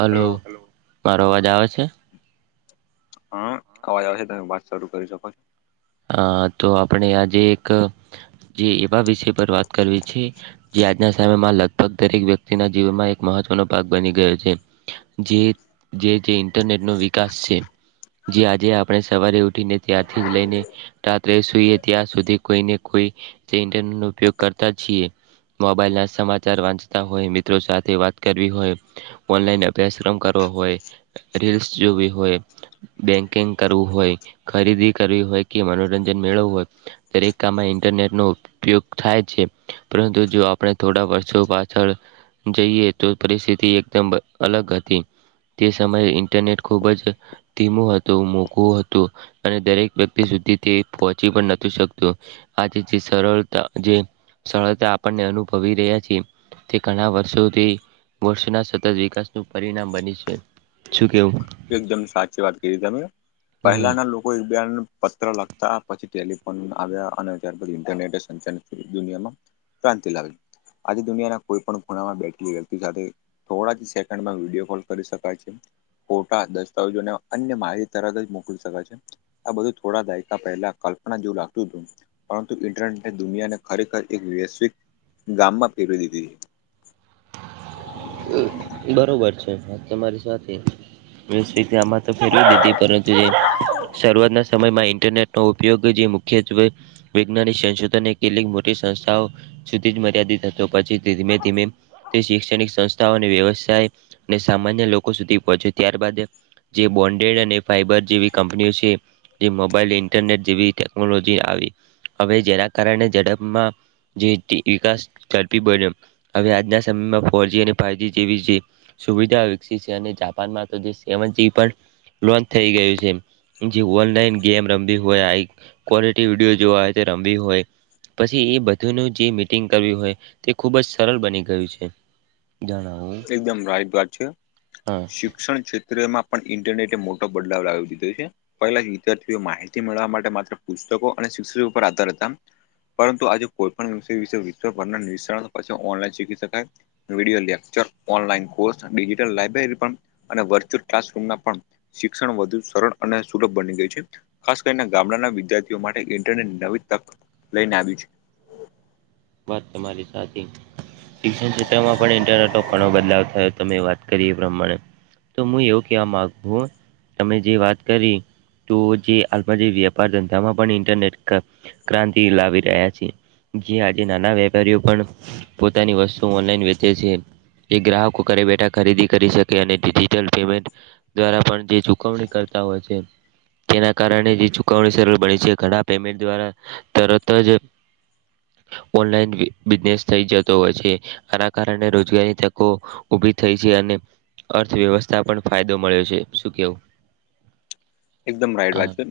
Hello મારો અવાજ આવે છે હા અવાજ આવશે તમે વાત શરૂ કરી શકો છો અ તો આપણે આજે એક જે એવા વિષય પર વાત કરવી છે જે આજના સમયમાં લગભગ દરેક વ્યક્તિના જીવનમાં એક મહત્વનો ભાગ બની ગયો છે જે ઇન્ટરનેટ નો વિકાસ છે જે આજે આપણે સવારે છૂટીને ત્યાારથી જ લઈને રાત્રે સુઈએ ત્યાં સુધી કોઈને કોઈ ન ઉપયોગ કરતા જીએ મોબાઈલ ના સમાચાર વાંચતા હોય મિત્રો સાથે વાત કરવી હોય ઓનલાઈન અભ્યાસક્રમ કરવો હોય રીલ્સ જોવી હોય બેંકિંગ કરવું હોય ખરીદી કરવી હોય કે મનોરંજન મેળવું હોય દરેકાામમાં ઇન્ટરનેટનો ઉપ ઉપયોગ થાય છે પરંતુ જો આપણે થોડા વર્ષો પાછળ જઈએ તો પરિસ્થિતિ એકદમ અલગ હતી તે સમયે ઇન્ટરનેટ ખુબ જ ધીમું હતું મોઘવું હતું અને દરેક વ્યક્તિ સુધી તે પહોંચી પણ નથી શકતું આજે જે સરળતા જે સરળતા આપણને અનુભવી રહ્યા છેીએ તે ઘણા વર્ષોથી વર્ષના સતત વિકાસનું પરિણામ બની છે શું કેવું એકદમ સાચી વાત કરી તમે હમ પહેલાના લોકો કોઈ બેન પત્ર લખતા પછી ટેલિફોન આવ્યા. અને ત્યાર પછી ઇન્ટરનેટે સંચાલિત દુનિયામાં ક્રાંતિ લાવી આજે દુનિયાના કોઈ પણ ખૂણામાં બેઠેલી વ્યક્તિ સાથે થોડા જ સેકન્ડમાં વિડીયો કોલ કરી શકાય છે. ફોટા દસ્તાવેજોને અન્ય માહિત તરત જ મોકલી શકાય છે. આ બધું થોડા દાયકા પહેલા કલ્પના જેવું લાગતું હતું. પરંતુ ઇન્ટરનેટે દુનિયાને ખરેખર એક વૈશ્વિક ગામમાં પેરવી દીધી હતી. બરોબર છે. વાત તમારી સાથેતે આમાં ફેવી દીધી પરંતુ શરૂઆતના સમયમાં ઇન્ટરનેટ ન ઉપયોગ જે મુખ્યત્વે વૈજ્ઞાનિક સંશોધન એ કેટલીક મોટી સંસ્થાઓ સુધી જ મર્યાદિત હતો. પછી ધીમે ધીમે તે ક્ષણિક સંસ્થાઓ અને વ્યવસાય અને સામાન્ય લોકો સુધી પહોંચે ત્યારબાદ જે બોન્ડેડ અને ફાઈબર જેવી કંપનીઓ છે. જે મોબાઈલ ઇન્ટરનેટ જેવી ટેકનોલોજી આવી હવે જેના કારણે ઝડપમાં જે વિકાસ ઝડપી બન્યો. હવે આજના સમયમાં ફોરજી અને ફાયજી જેવી છે સુવિધા વિકસી છે. અને જાપાન માં તો સેવનજી લોન્ચ થઈ ગયું છે એમ. જે ઓનલાઈન ગેમ રમવી હોય. આ ક્વોલિટી વિડીયો જો હોય તે રમવી હોય. પછી એ બધુંનું જે મીટિંગ કર્યું હોય તે ખુબ જ સરળ બની ગયું છે. જાના હો. એકદમ રાઈટ વાત છે. હા. શિક્ષણ ક્ષેત્રમાં પણ ઇન્ટરનેટ મોટો બદલાવ લાવી દીધો છે. પહેલા જ વિદ્યાર્થીઓ માહિતી મેળવા માટે માત્ર પુસ્તકો અને શિક્ષકો ઉપર આધાર હતા. પરંતુ આજે કોઈ પણ વિષય વિશે ઓનલાઇન શીખી શકાય. Video lecture online course digital library અને વર્ચ્યુઅલ ક્લાસરૂમ પણ શિક્ષણ વધુ સરળ અને સુલભ બની ગયું છે. ખાસ કરીને ગામડાના વિદ્યાર્થીઓ માટે ઇન્ટરને નવી તક લઈને આવી છે. વાત તમારી સાચી શિક્ષણ ક્ષેત્રમાં પણ ઇન્ટરનેટ નો ઘણો બદલાવ થયો. તમે વાત કરી એ પ્રમાણે. તો હું એવું કેવા માંગુ તમે જે વાત કરી તો જે હાલમાં જે વ્યાપાર ધંધામાં પણ ઇન્ટરનેટ ક્રાંતિ લાવી રહ્યા છે. જે આજે નાના વેપારીઓ પણ પોતાની વસ્તુ ઓનલાઈન વેચે છે. એ ગ્રાહકો ઘરે બેઠા ખરીદી કરી શકે. અને ડિજિટલ પેમેન્ટ દ્વારા પણ જે ચુકવણી કરતા હોય છે. તેના કારણે ચુકવણીરૂર બની છે. ઘણા પેમેન્ટ દ્વારા તરત જ ને થઈ જતો હોય છે. આના કારણે રોજગારી તકો ઉભી થઈ છે. અને અર્થવ્યવસ્થા પણ ફાયદો મળ્યો છે. શું કેવું? એકદમ રાઈટ વાત હા છે.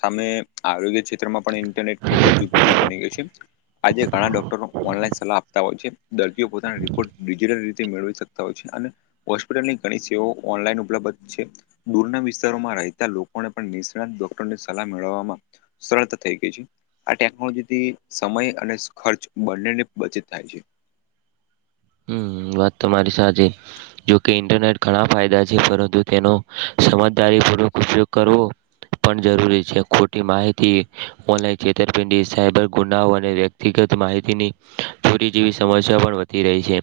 સામે આરોગ્ય ક્ષેત્રમાં પણ ઇન્ટરનેટ ખૂબ જ ઉપયોગી બની ગઈ છે. આજે ઘણા ડોક્ટરો ઓનલાન સલાહ આપતા હોય છે. દર્દીઓ પોતાના રિપોર્ટ ડિજિટલ રીતે મેળવી શક તા હોય છે. અને હોસ્પિટલની ઘણી સેવાઓ ઓનલાઈન ઉપલબ્ધ છે. દૂરના વિસ્તારોમાં રહેતા લોકોને પણ નિષ્ણાત ડોક્ટરોની સલાહ મેળવવામાં સરળતા થઇ ગઈ છે. આ ટેકનોલોજી થી સમય અને ખર્ચ બંનેની બચત થાય છે. હમ વાત તમારી સાચી. જોકે ઇન્ટરનેટ ઘણા ફાયદા છે પરંતુ તેનો સમજદારીપૂર્વક ઉપયોગ કરવો. પણ જરૂરી છે. ખોટી માહિતી ઓનલાઈન છેતરપિંડી સાયબર ગુનાઓ અને વ્યક્ગત માહિતીની ચોરી જેવી સમસ્યા પણ વધી રહી છે.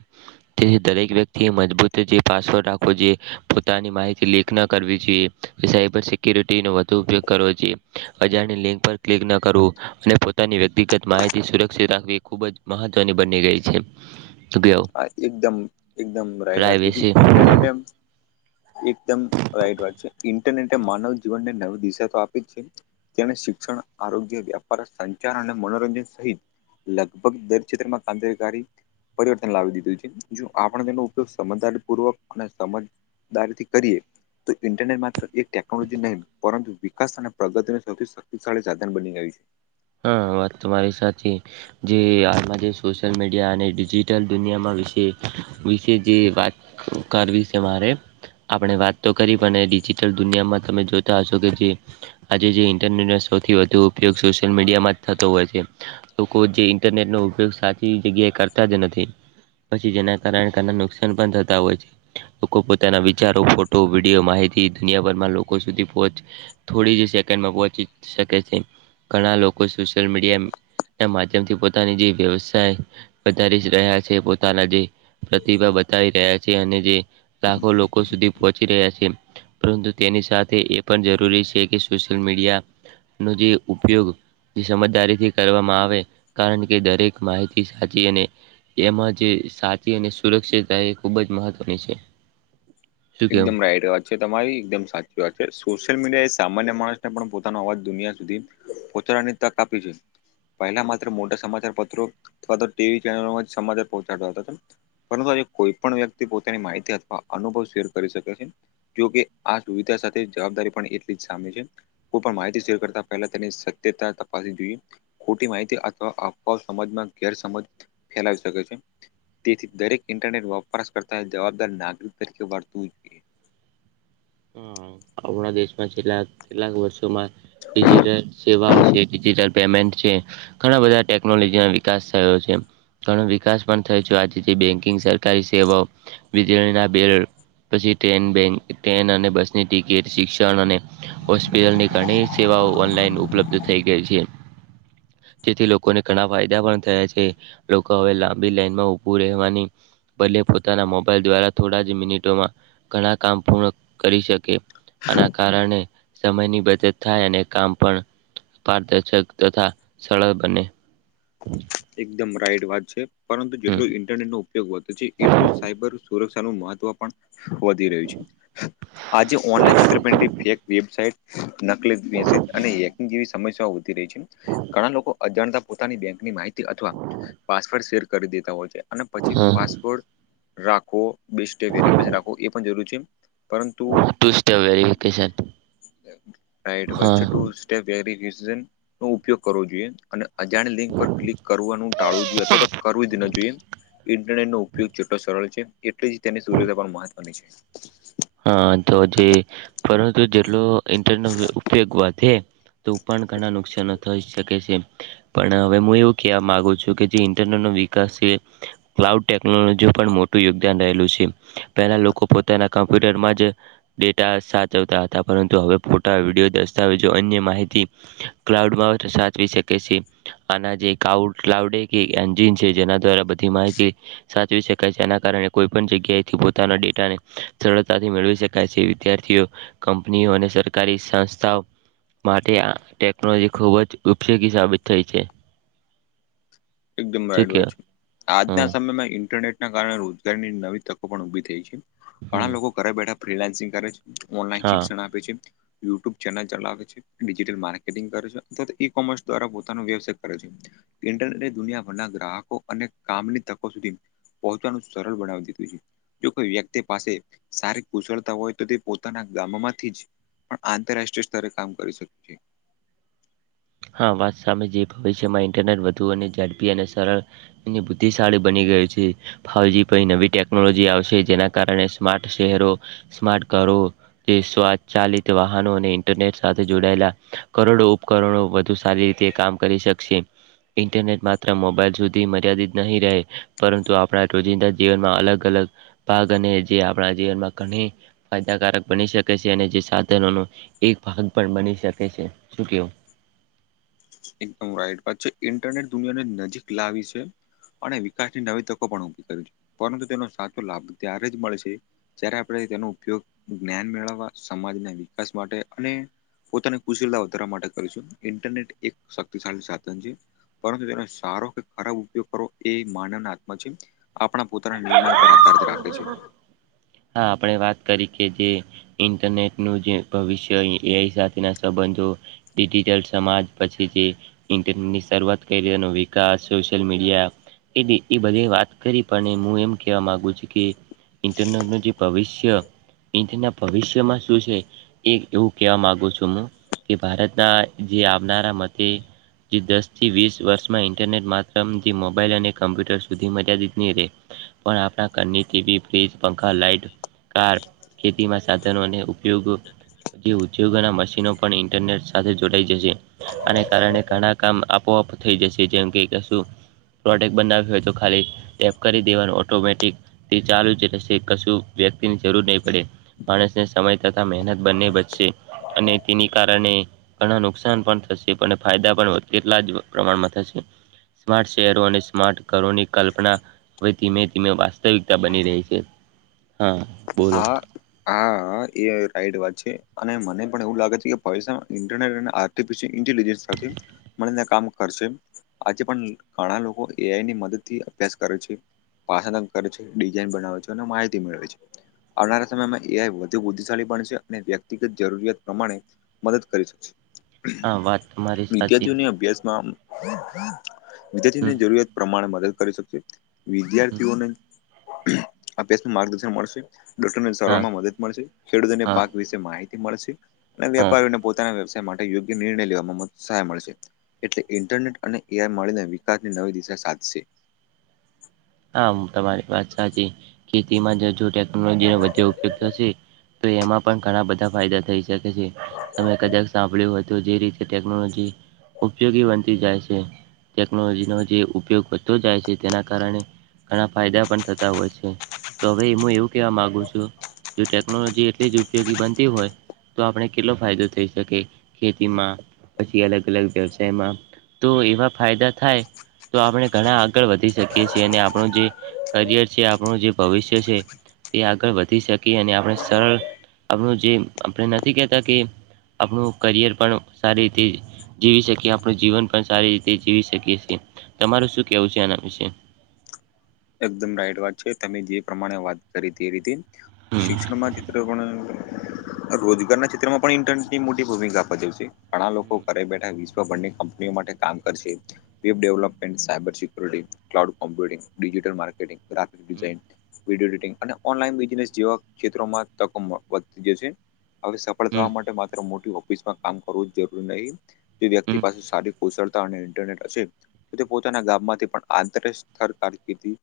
તેથી દરેક વ્યક્તિ એ મજબૂત જે પાસવર્ડ રાખવો જોઈએ. પોતાની માહિતી લેખ ના કરવી જોઈએ. સાબર સિકુરિટી નો વધુ ઉપયોગ કરવો જોઈએ અજાણ લિંક પર ક્લિક ન કરવ અને પોની વ્યક્તિગત માહિતી સુરક્ષિત રાખવી ખુબ જ મહત્વની બની ગઈ છે. અગિયાર એકદમ એકદમ પ્રાઇવેસી રાઈટ [inaudible] એકદમ રાઈટ વાત છે ઇન્ટરનેટે માનવ જીવનને નવી દિશા તો આપી જ છે. તેને શિક્ષણ આરોગ્ય વ્યાપાર સંચાર અને મનોરંજન સહિત લગભગ દર ક્ષેત્રમાં કાંતિકી લાવી દીધું છે જો આપણે તેનો ઉપયોગ સમજદારી પૂર્વક અને સમજદારી થી કરીએ તો ઇન્ટરનેટ માત્ર એક ટેકનોલોજી નહીં પરંતુ વિકાસ અને પ્રગતિને સૌથી ાળ સાધન બની ગ આવી છે હા વાત તમારી સાચી. જે આમાં જે સોશિયલ મીડિયા અને ડિજિટલ દુનિયામાં વિશે વિશે જે વાત કરવી છે મારે. આપણે વાત તો કરી પણ ડિજિટલ દુનિયામાં તમે જોતા હશો કે જે આજે જે ઇન્ટરનેટ સૌથી વધુ ઉપયોગ સોશલ મીડિયામાં જ થતો હોય છે લોકો જે ઇન્ટરનેટ ન ઉપયોગ સાચી જગ્યા કરતા જ નથી પછી જેના કારણેના નુકસાન પણ થતા હોય છે લોકો પોતાના વિચારો ફોટો વિડીયો માહિતી દુનિયાભરમાં લોકો સુધી પહુચ થોડી જ સેકન્ડમાં પહોચી શકે છે ઘણા લોકો સોશિયલ મીડિયા એ માધ્યમ થી પોતાની જે વ્યવસાય વધારી રહ્યા છે પોતાના જે પ્રતિભા બતાવી રહ્યા છે અને જે લાખો લોકો સુધી પહોંચી રહ્યા છે. પરંતુ તેની સાથે એ પણ જરૂરી છે કે સોશિયલ મીડિયા ન જે ઉપયોગ સમજદારીથી કરવામાં આવે કારણ કે દરેક માહિતી સાચી અને એમાં જે સાચી અને સુરક્ષિત એ ખુબ જ મહત્વની છે. શું કેવું? એકદમ રાઈટ અવાજ છે તમારી એકદમ સાચી વાત છે સોશિયલ મીડિયા એ સામાન્ય માણસને પણ પોતાનો અવાજ દુનિયા સુધી પોચરાની તક આપી છે. પહેલા માત્ર મોટા સમાચાર પત્રો અથવા તો ટીવી ચેનલોમાં સમાચાર પહોંચાડતા હતા. પરંતુ આજે કોઈ પણ વ્યક્તિ પોતાની માહિતી અથવા અનુભવ શેર કરી શકે છે જોકે આ સુવિધા સાથે જવાબદારી પણ એટલી જ સામે છે. કોઈ પણ માહિતી શેર કરતા પહેલા તેની સત્યતા તપાસી જોઈએ. ખોટી માહિતી અથવા અફવા સજમાં ગેરસજ ફેલાવી શકે છે. તેથી દરેક ઇન્ટરનેટ વપરાશ કરતા જવાબદાર નાગરિક તરીકે વર્તવું જોઈએ. હમ આપણા દેશમાં છેલ્લા કેટલાક વર્ષોમાં ડિજિટલ સેવાઓ છે ડિજિટલ પેમેન્ટ છે ઘણા બધા ટેકનોલોજી ને વિકાસ થયો છે. ઘણો વિકાસ પણ થાય છે આજથી બેંકિંગ સેલ્ ગાઇ સેવાઓ વીજળીના બિલ પછી ટ્રેન બેન ટેન અને બસની ટિકીટ શિક્ષણ અને હોસ્પિટલની ઘણી સેવાઓ ઓનલાઈન ઉપલબ્ધ થઈ ગઈ છે. જેથી લોકોને ઘણા ફાયદા પણ થયા છે. લોકો હવે લાંબી લાઈનમાં ઉભું રહેવાની બલે પોતાના મોબાઈલ દ્વારા થોડા જ મિનિટોમાં ઘણા કામ પૂર્ણ કરી શકે. આના કારણે સમયની બચત થાય અને કામ પણ પારદર્શક તથા સરળ બને. હ [unintelligible] એકદમ રાઈટ વાત છે પરંતુ જેટલું ઇન્ટરનેટ નો ઉપયોગ વધે છે એટલું સાયબર સુરક્ષ સુરક્ષા નુ મહત્વ પણ વધી રહ્યું છે આજે ઓનલાઈન ચિત્ર પિંડી ફેક વેબસાઇટ નકલી મેસેજ અને ની જેવી સમસ્યા વધી રહી છે ઘણા લોકો અજાણતા પોતાની બેંકની માહિતી અથવા પાસવર્ડ શેર કરી દેતા હોય છે અને પછી હા પાસવોર્ડ રાખો બે સ્ટેપ વેફ રાખ એ પણ જરૂર છે. પરંતુ ટુસ્ટ વેરિફિકેશન એટ વ હા છે ટુસ. તે વેરિફિકેશન નો ઉપયોગ કરવો જોઈએ અને અજાણ લિંક પર ક્લિક કરવાનું ટાળવું જોઈએ અથવા તો કરવું જ ન જોઈએ ઇન્ટરનેટ નો ઉપયોગ જેટલો સરળ છે એટલે જ તેની સૂર્યદ પણ મહત્વની છે. હા તો જે પરંતુ જેટલો ઇન્ટરનો ઉપયોગ વધે તો પણ ઘણા નુકશાનો થઈ શકે છે. પણ હવે હું એવું કેવા માંગુ છું કે જે ઇન્ટરનેટનો વિકાસ છે. ક્લાઉડ ટેકનોલોજી પણ મોટું યોગદાન રહેલું છે. પહેલા લોકો પોતાના કામ બુટર મા જ. ડેટા સાચવતા હતા પરંતુ હવે ફોટા વિડીયો દસ્તાવેજો અન્ય માહિતી. ક્લાઉડમાં જ સાચવી શકે છે. આના જે કાઉડ ક્લાઉડ એક એન્જીન છે જેના દ્વારા બધી માહિતી સાચવી શકાય છે. આના કારણે કોઈ પણ જગ્યાએથી પોતાના ડેટાને સરળતાથી મેળવી શકાય છે. વિદ્યાર્થીઓ કંપનીઓ અને સરકારી સંસ્થાઓ માટે આ ટેકનોલોજી ખૂબ જ ઉપયોગી સાબિત થઈ છે. એકદમ શું રાઈડ વાત કહેવાય છે આજના હા સમયમાં ઇન્ટરનેટના કારણે રોજગારની નવી તકો પણ ઊભી થઈ છે. હમ ઘણા લોકો ઘરે બેઠા ફલાન્સિંગ કરે છે, ઓનલાઈન હા શિક્ષણ આપે છે. યુટ્યુબ ચેનલ ચલાવે છે ડિજિટલ માર્કેટિંગ કરે છે અથવા તો ઈ કોમર્સ દ્વારા પોતાનો વ્યવસાય કરે છે. ઇન્ટરનેટે દુનિયાભરના ગ્રાહકો અને કામની તકો સુધી પોહોંચાનું સરળ બનાવી દીધું છે. જો કોઈ વ્યક્તિ પાસે સારી કુશળતા હોય તો તે પોતાના ગામમાંથી જ પણ આંતરરાષ્ટ્રીય સ્તરે કામ કરી શક્યું છે. હા વાત સામે જે ભવિષ્યમાં ઇન્ટરનેટ વધુ અને ઝડપી અને સરળ એની બુદ્ધિશાળી બની ગય છે. ફાવજી પઇ નવી ટેકનોલોજી આવશે જેના કારણે સ્માર્ટ શહેરો સ્માર્ટ ઘરો જે સ્વાચાલિત વાહનો અને ઇન્ટરનેટ સાથે જોડાયેલા કરોડો ઉપકરણો વત હારી રીતે કામ કરી શકશે. ઇન્ટરનેટ માત્ર મોબાઈલ સુધી મર્યાદિત નહીં રહે પરંતુ આપણા રોજિંદા જીવનમાં અલગ અલગ. ભાગ અને જે આપણા જીવનમાં ઘણી ફાયદાકારક બની શકે છે અને જે સાધનોનો એક ભાગ પણ બની શકે છે શું કેવ એકદમ રાઈટ વાત છે ઇન્ટરનેટ દુનિયાને નજીક લાવી છે. અને વિકાસની નવી તકો પણ ઉભી કરી છે. પરંતુ તેનો સાચો લાભ ત્યારે જ મળે છે જ્યારે આપણે તેનો ઉપયોગ જ્ઞાન મેળવવા સમાજના વિકાસ માટે અને પોતાની કુશીળતા વધારવા માટે કરીશું. ઇન્ટરનેટ એક શક્તિશાળી સાધન છે. પરંતુ તેનો સારો કે ખરાબ ઉપયોગ કરવો એ માનવ ના હાથમાં છે. આપણા પોતાના નિર્ણય પર આધાર રાખે છે. હા આપણે વાત કરી કે જે ઇન્ટરનેટનું જે ભવિષ્ય એ એઆઇ સાથેના સંબંધો ડિજિટલ સમાજ પછી જે ઇન્ટરનેટની શરૂઆત કરીએનો વિકાસ સોશિયલ મીડિયા એટી એ બધે વાત કરી પણ હું એમ કેવા માંગુ છું કે ઇન્ટરનેટનું. જે ભવિષ્ય ઇંધના ભવિષ્યમાં શું છે. એ એવું કેવા માગુ છું હું કે ભારતના જે આવનારા મતે જે દસ થી વીસ વર્ષમાં ઇન્ટરનેટ માત્રમથી મોબાઈલ અને કમ્પ્યુટર સુધી મર્યાદિત ની રેય. પણ આપણા ઘરની ટીવી ફ્ર્રીજ પંખા લાઈટ કાર ખેતીમાં સાધનો અને ઉપયોગો જે ઉદ્યોગોના મશીનો પણ ઇન્ટરનેટ સાથે જોડાઈ જશે. આને કારણે ઘણા કામ આપોઆપ થઈ જશે જેમ કે કશું. પ્રોડક્ટ બનાવી હોય તો ખાલી ટેપ કરી દેવાનું ઓટોમેટિક તે ચાલુ જ રેસે કશું. વ્યક્તિની જરૂર નહી પડે માણસને સમય તથા મહેનત બંને બચશે. અને તેની કારણે. ઘણા નુકસાન પણ થશે પણ ફાયદા પણ કેટલા જ પ્રમાણમાં થશે. સ્માર્ટ શહેરો અને સ્માર્ટ ઘરોની કલ્પના. હવે ધીમે ધીમે વાસ્તવિકતા બની રહી છે. હા. બોલો હા. હા એ રાઈટ વાત છે અને મને પણ એવું લાગે છે કે ભવિષ્યમાં ઇન્ટરનેટ તે પછી ઇન્ટેલજન્સ સાથે મળીને કામ કરશે. આજે પણ ઘણા લોકો એઆઈ ની મદદ થી અભ્યાસ કરે છે. પાછ કરે છે ડિઝાઇન બનાવે છે અને માહિતી મેળવે છે. આવનારા સમયમાં એ વધુ બુદ્ધિશાળી પણછે અને વ્યક્તિગત જરૂરિયાત પ્રમાણે મદદ કરી શકશે હા વાત તમારી સાચી વિદ્યાર્થીઓને અભ્યાસમાં હમ વિદ્યાર્થીની જરૂરિયાત પ્રમાણે મદદ કરી શકશે હમ વિદ્યાર્થીઓને અભ્યાસ ન માર્ગદર્શન મળશે ડોક્ટરને સારવાર હા માં મદદ મળશે ખેડૂતોને હા પાક વિશે. માહિતી મળશે અને હા વેપારીઓને પોતાના વ્યવસાય માટે યોગ્ય નિર્ણય લેવામાં સહાય મળશે. એટલે ઇન્ટરનેટ અને એઆઈ મળીને વિકાસની નવી દિશા સાધશે. હા હું તમારી વાત સાચી ખેતીમાં જો ટેકનોલોજીનો વધુ ઉપયોગ થશે. તો એમાં પણ ઘણા બધા ફાયદા થઈ શકે છે તમે કદાચ સાંભળ્યું તો જે રીતે ટેકનોલોજી ઉપયોગી બનતી જાય છે. ટેકનોલોજીનો જે ઉપયોગ વધતો જાય છે તેના કારણે. ઘણા ફાયદા પણ થતા હોય છે. તો હવે હું એવું કેવા માગુ છું. જો ટેકનોલોજી એટલી જ ઉપયોગી બનતી હોય. તો આપણે કેટલો ફાયદો થઈ શકે ખેતીમાં પછી અલગ અલગ વ્યવસાયમાં. તો એવા ફાયદા થાય તો આપણે ઘણા આગળ વધી શકીએ છીએ અને આપણું જે કરિર છે. આપણું જે ભવિષ્ય છે. તે આગળ વધી શકી અને આપણે સરળ આપણું જે આપણે નથી કેહેતા કે આપણું કરિયર પણ સારી રીતે જીવી શકીએ આપણું જીવન પણ સારી રીતે જીવી શકીએ છીએ. તમારું શું કહેવું છે? આના વિશે. એકદમ રાઈટ વાત છે તમે જે પ્રમાણે વાત કરી તે રીતે હમ શિક્ષણમાં તે્યારે પણણે રોજગાર ના ક્ષેત્રમાં પણ ઇન્ટરનેટ ની મોટી ભૂમિકા ભજવ છે ઘણા લોકો હમ ઘરે બેઠા વિશ્વ બંને કંપનીઓ માટે કામ કરશે web development, cyber security, cloud computing digital marketing, graphic હમ ડિઝઇન વિડીયો એડિટિંગ અને ઓનલાઈન બિઝનેસ જેવા ક્ષેત્રોમાં તકો વધતી જશે. હવે સફળ હમ થવા માટે માત્ર મોટી ઓફિસમાં કામ કરવું જ જરૂરી નહીિ. જે હમ વ્યક્તિ પાસે સારી કુશળતા અને ઇન્ટરનેટ હશે તો તે પોતાના ગામમાંથી પણ આંતર સ્થળ કારકર્દી